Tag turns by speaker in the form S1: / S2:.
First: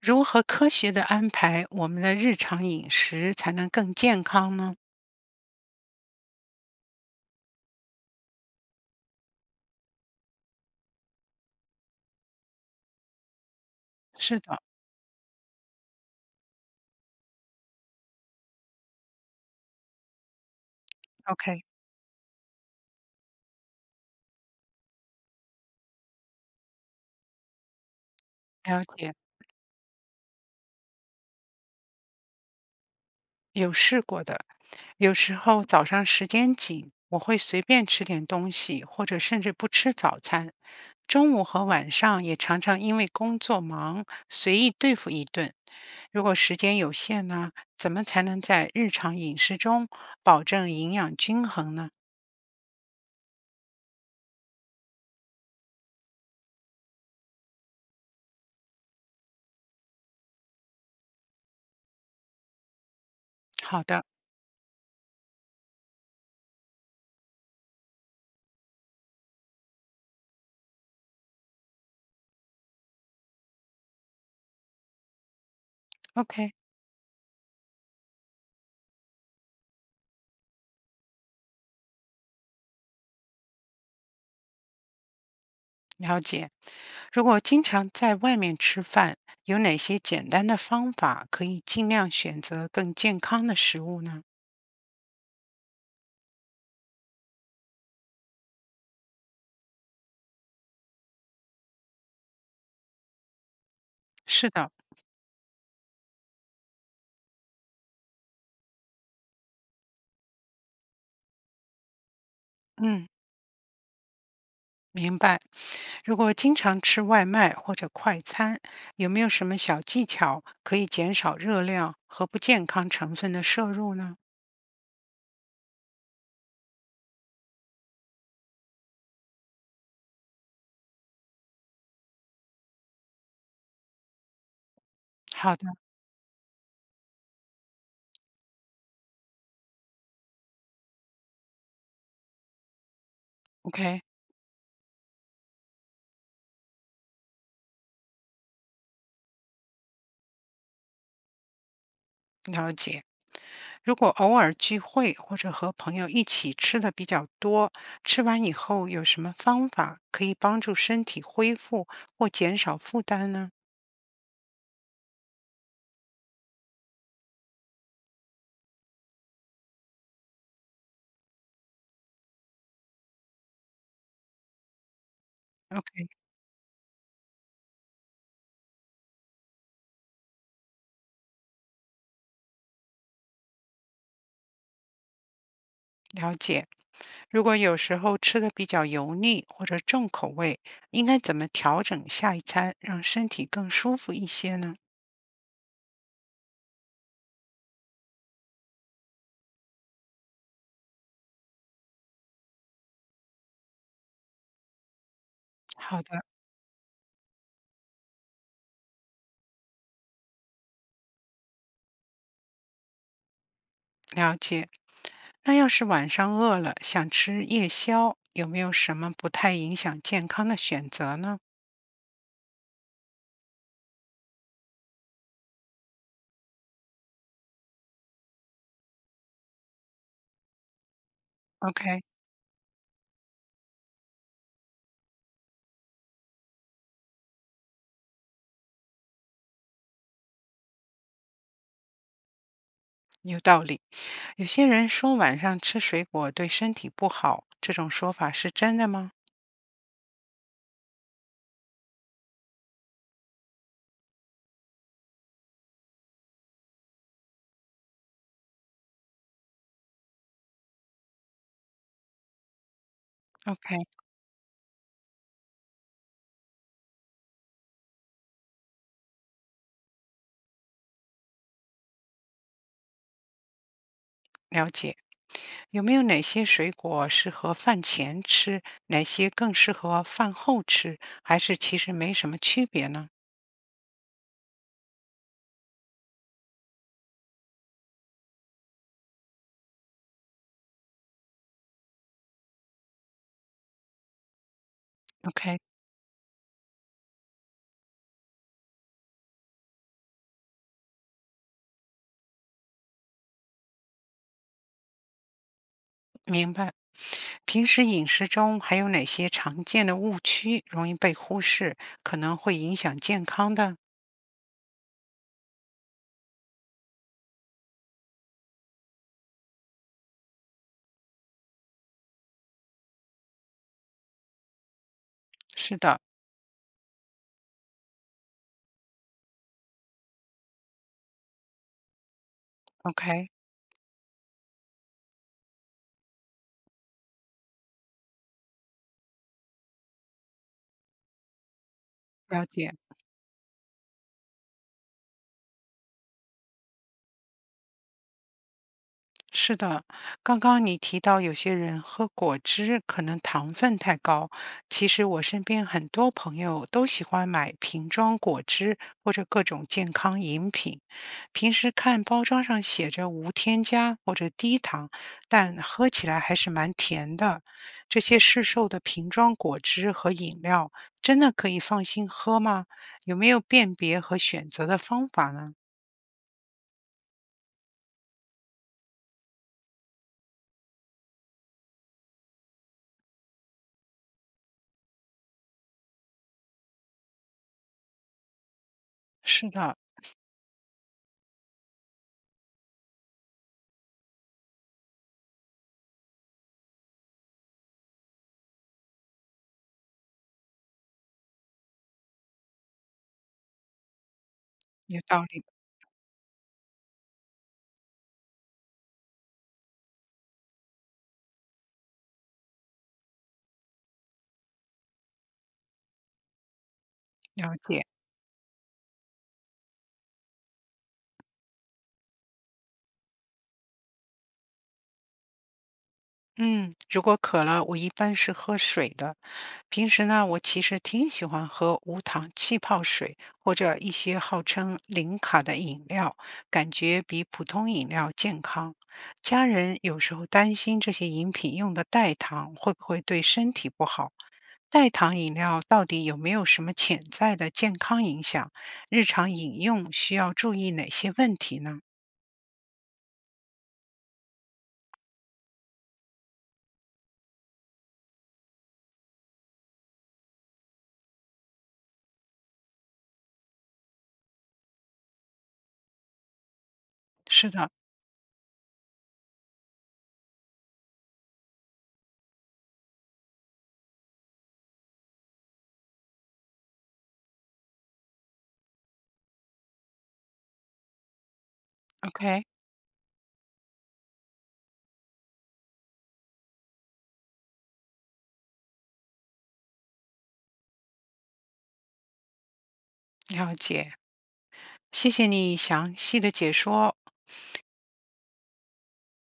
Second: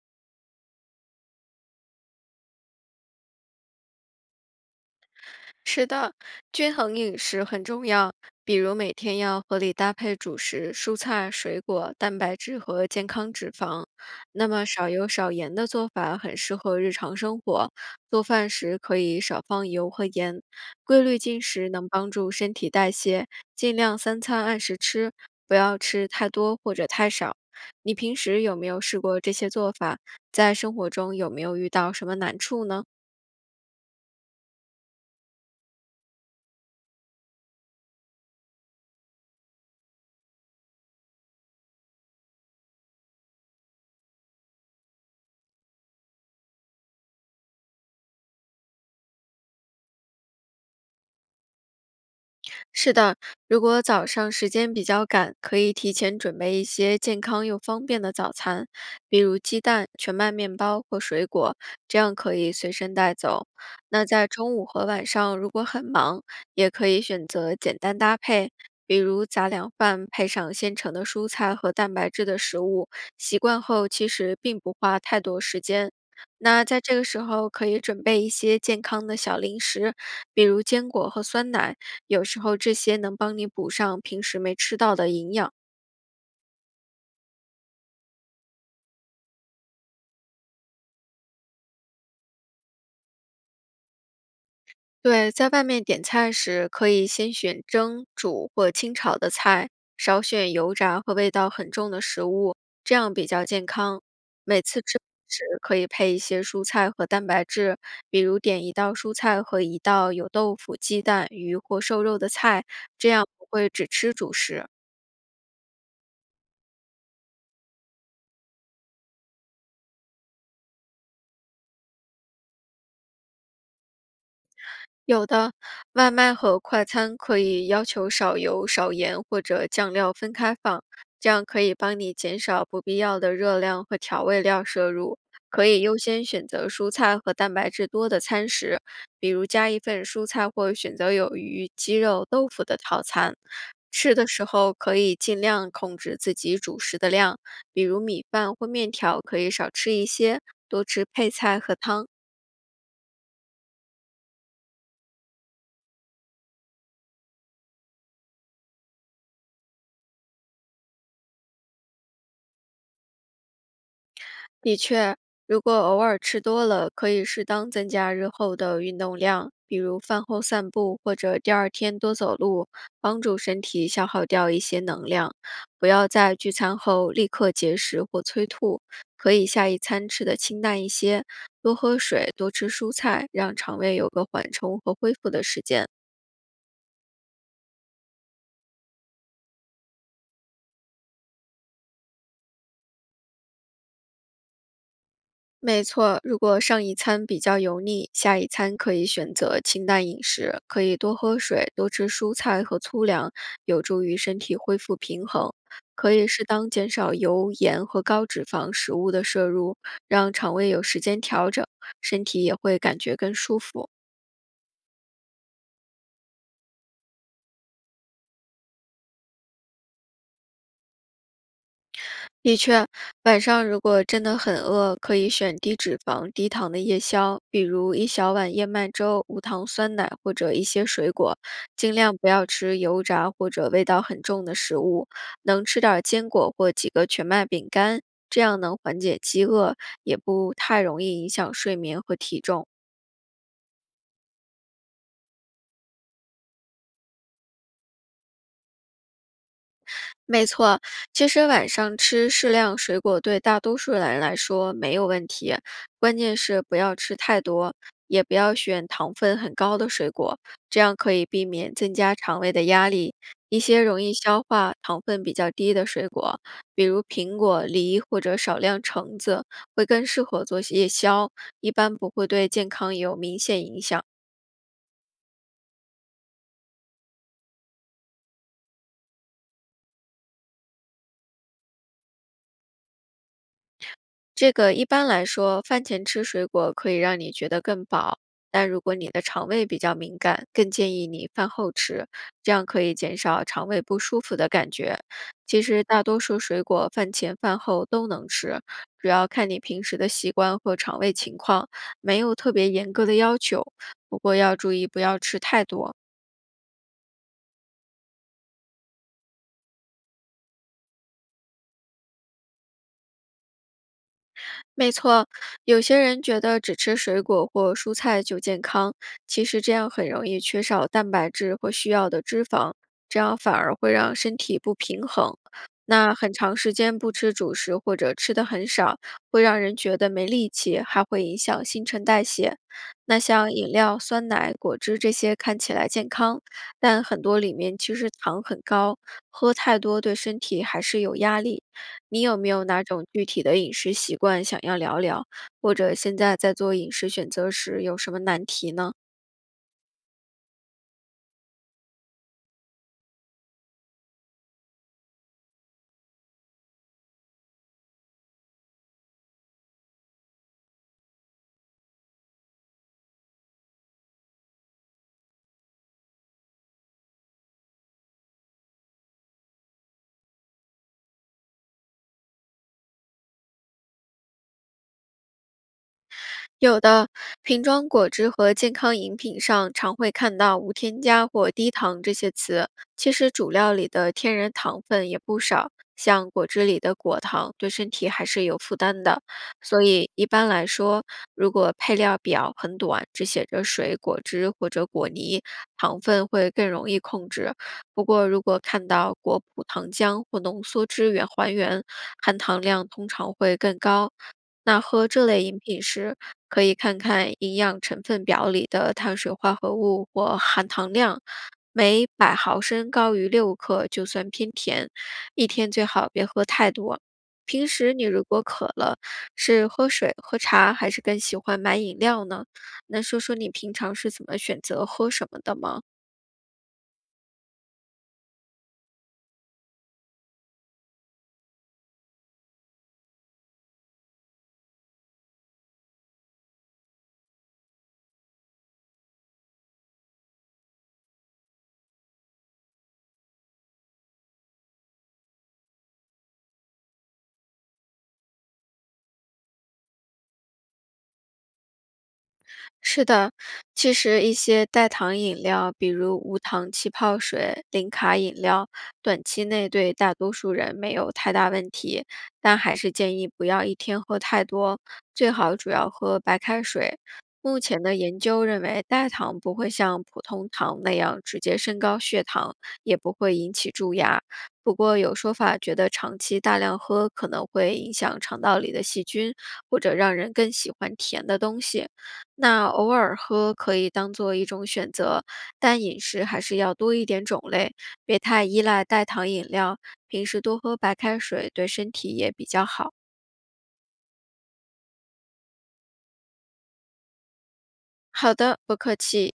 S1: 如何科学的安排我们的日常饮食才能更健康呢？
S2: 是的，均衡饮食很重要，比如每天要合理搭配主食、蔬菜、水果、蛋白质和健康脂肪。
S1: 是
S2: 那
S1: 的
S2: 么少油少盐的做法很适合日常生活，做饭时可以少放油和盐。规律进
S1: ，OK，
S2: 食能帮助身体代谢，尽量三餐按时吃，不要吃太多或者太少。你平时有没有
S1: 了
S2: 试
S1: 解，
S2: 过这些做法？在生活中有没有遇到什么难处呢？
S1: 有试过的。有时候早上时间紧，我会随便吃点东西，或者甚至不吃早餐。中午和晚上也常常因为工作忙，随意对付一顿。如果时间有限呢，怎么才能在日常饮食中保证营养均衡呢？
S2: 是的，如果早上时间比较赶，可以提前准备一些健康又方便的早餐，比如鸡蛋、全麦面包或水果，这样可以随身带走。
S1: 好的
S2: 那在中午和晚上，如果很忙，也可以选择简单搭配，比如杂粮饭配上现成的蔬菜和蛋白质的食物。习惯后，其实并不花太多时间。
S1: ，OK。
S2: 那在这个时候，可以准备一些健康的小零食，比如坚果和酸奶。有时候这些能帮你补上平时没吃到的营养。
S1: 了解，如果经常在外面吃饭，有哪些简单的方法可以尽量选择更健康的食物呢？
S2: 对，在外面点菜时，可以先选蒸、煮或清炒的菜，少选油炸和味道很重的食物，这样比较健康。
S1: 是的，
S2: 是可以配一些蔬菜和蛋白质，比如点一道蔬菜和一道有豆腐、鸡蛋、鱼或瘦肉的菜，
S1: 嗯，
S2: 这样不会只吃主食。
S1: 明白。如果经常吃外卖或者快餐，有没有什么小技巧可以减少热量和不健康成分的摄入呢？
S2: 有的，外卖和快餐可以要求少油、少盐或者酱料分开放，这样可以帮你减少不必要的热量和调味料摄入。
S1: 好
S2: 可
S1: 的
S2: 以优先选择蔬菜和蛋白质多的餐食，比如加一份蔬菜或选择有鱼、鸡肉、豆腐的套餐。
S1: ，OK。
S2: 吃的时候可以尽量控制自己主食的量，比如米饭或面条可以少吃一些，多吃配菜和汤。
S1: 了解。如果偶尔聚会或者和朋友一起吃的比较多，吃完以后有什么方法可以帮助身体恢复或减少负担呢
S2: 的确，如果偶尔吃多了，可以适当增加日后的运动量，比如饭后散步或者第二天多走路，帮助身体消耗掉一些能量。不
S1: ？OK，
S2: 要在聚餐后立刻节食或催吐，可以下一餐吃的清淡一些，多喝水，多吃蔬菜，让肠胃有个缓冲和恢复的时间。
S1: 了解。如果有时候吃的比较油腻或者重口味，应该怎么调整下一餐，让身体更舒服一些呢？
S2: 没错，如果上一餐比较油腻，下一餐可以选择清淡饮食，可以多喝水，多吃蔬菜和粗粮，有助于身体恢复平衡。
S1: 好
S2: 可
S1: 的，
S2: 以适当减少油、盐和高脂肪食物的摄入，让肠胃有时间调整，身体也会感觉更舒服。
S1: 了解。那要是晚上饿了想吃夜宵，有没有什么不太影响健康的选择呢
S2: 的确，晚上如果真的很饿，可以选低脂肪、低糖的夜宵，比如一小碗燕麦粥、无糖酸奶或者一些水果。尽
S1: ？OK，
S2: 量不要吃油炸或者味道很重的食物，能吃点儿坚果或几个全麦饼干，这样能缓解饥饿，也不太容易影响睡眠和体重。
S1: 有道理，有些人说晚上吃水果对身体不好，这种说法是真的吗
S2: 没错，其实晚上吃适量水果对大多数人来说没有问题，关键是不要吃太多，也不要选糖分很高的水果，这样可以避免增加肠胃的压力。一些
S1: ？OK，
S2: 容易消化、糖分比较低的水果，比如苹果、梨或者少量橙子，会更适合做夜宵，一般不会对健康有明显影响。
S1: 了解。有没有哪些水果适合饭前吃，哪些更适合饭后吃，还是其实没什么区别呢
S2: 这个一般来说，饭前吃水果可以让你觉得更饱，但如果你的肠胃比较敏感，更建议你饭后吃，这样可以减少肠胃不舒服的感觉。
S1: ？OK，
S2: 其实大多数水果饭前饭后都能吃，主要看你平时的习惯和肠胃情况，没有特别严格的要求。不过要注意不要吃太多。
S1: 明白。平时饮食中还有哪些常见的误区容易被忽视，可能会影响健康的？
S2: 没错，有些人觉得只吃水果或蔬菜就健康，其实这样很容易缺少蛋白质或需要的脂肪，这样反而会让身体不平衡。
S1: 是的
S2: 那很长时间不吃主食或者吃的很少，会让人觉得没力气，还会影响新陈代谢。那
S1: ，OK，
S2: 像饮料、酸奶、果汁这些看起来健康，但很多里面其实糖很高，喝太多对身体还是有压力。你有
S1: 了
S2: 没有
S1: 解。
S2: 哪种具体的饮食习惯想要聊聊？或者现在在做饮食选择时有什么难题呢？
S1: 是的，刚刚你提到有些人喝果汁可能糖分太高，其实我身边很多朋友都喜欢买瓶装果汁或者各种健康饮品。平时看包装上写着无添加或者低糖，但喝起来还是蛮甜的。这些市售的瓶装果汁和饮料真的可以放心喝吗？有没有辨别和选择的方法呢？
S2: 有的瓶装果汁和健康饮品上常会看到无添加或低糖这些词，其实主料里的天然糖分也不少，像果汁里的果糖对身体还是有负担的。
S1: 是的，
S2: 所以一般来说，如果配料表很短，只写着水果汁或者果泥，糖分会更容易控制。不过如果看到果脯糖浆或浓缩汁原还原，含糖量通常会更高。那
S1: 有
S2: 喝
S1: 道
S2: 这
S1: 理，
S2: 类饮品时，可以看看营养成分表里的碳水化合物或含糖量，每百毫升高于6克就算偏甜，一天最好别喝太多。
S1: 了
S2: 平
S1: 解。
S2: 时你如果渴了，是喝水、喝茶，还是更喜欢买饮料呢？能说说你平常是怎么选择喝什么的吗？
S1: 嗯，如果渴了，我一般是喝水的。平时呢，我其实挺喜欢喝无糖气泡水或者一些号称零卡的饮料，感觉比普通饮料健康。家人有时候担心这些饮品用的代糖会不会对身体不好，代糖饮料到底有没有什么潜在的健康影响？日常饮用需要注意哪些问题呢？
S2: 是的，其实一些代糖饮料，比如无糖气泡水、零卡饮料，短期内对大多数人没有太大问题，但还是建议不要一天喝太多，最好主要喝白开水。
S1: 是
S2: 目
S1: 的
S2: 前的研究认为，代糖不会像普通糖那样直接升高血糖，也不会引起蛀牙。不过有说法觉得长期大量喝可能会影响肠道里的细菌，或者让人更喜欢甜的东西。
S1: ，OK，
S2: 那偶尔喝可以当做一种选择，但饮食还是要多一点种类，别太依赖代糖饮料。平时多喝白开水对身体也比较好。
S1: 了解。谢谢你详细的解说，
S2: 好的，不客气。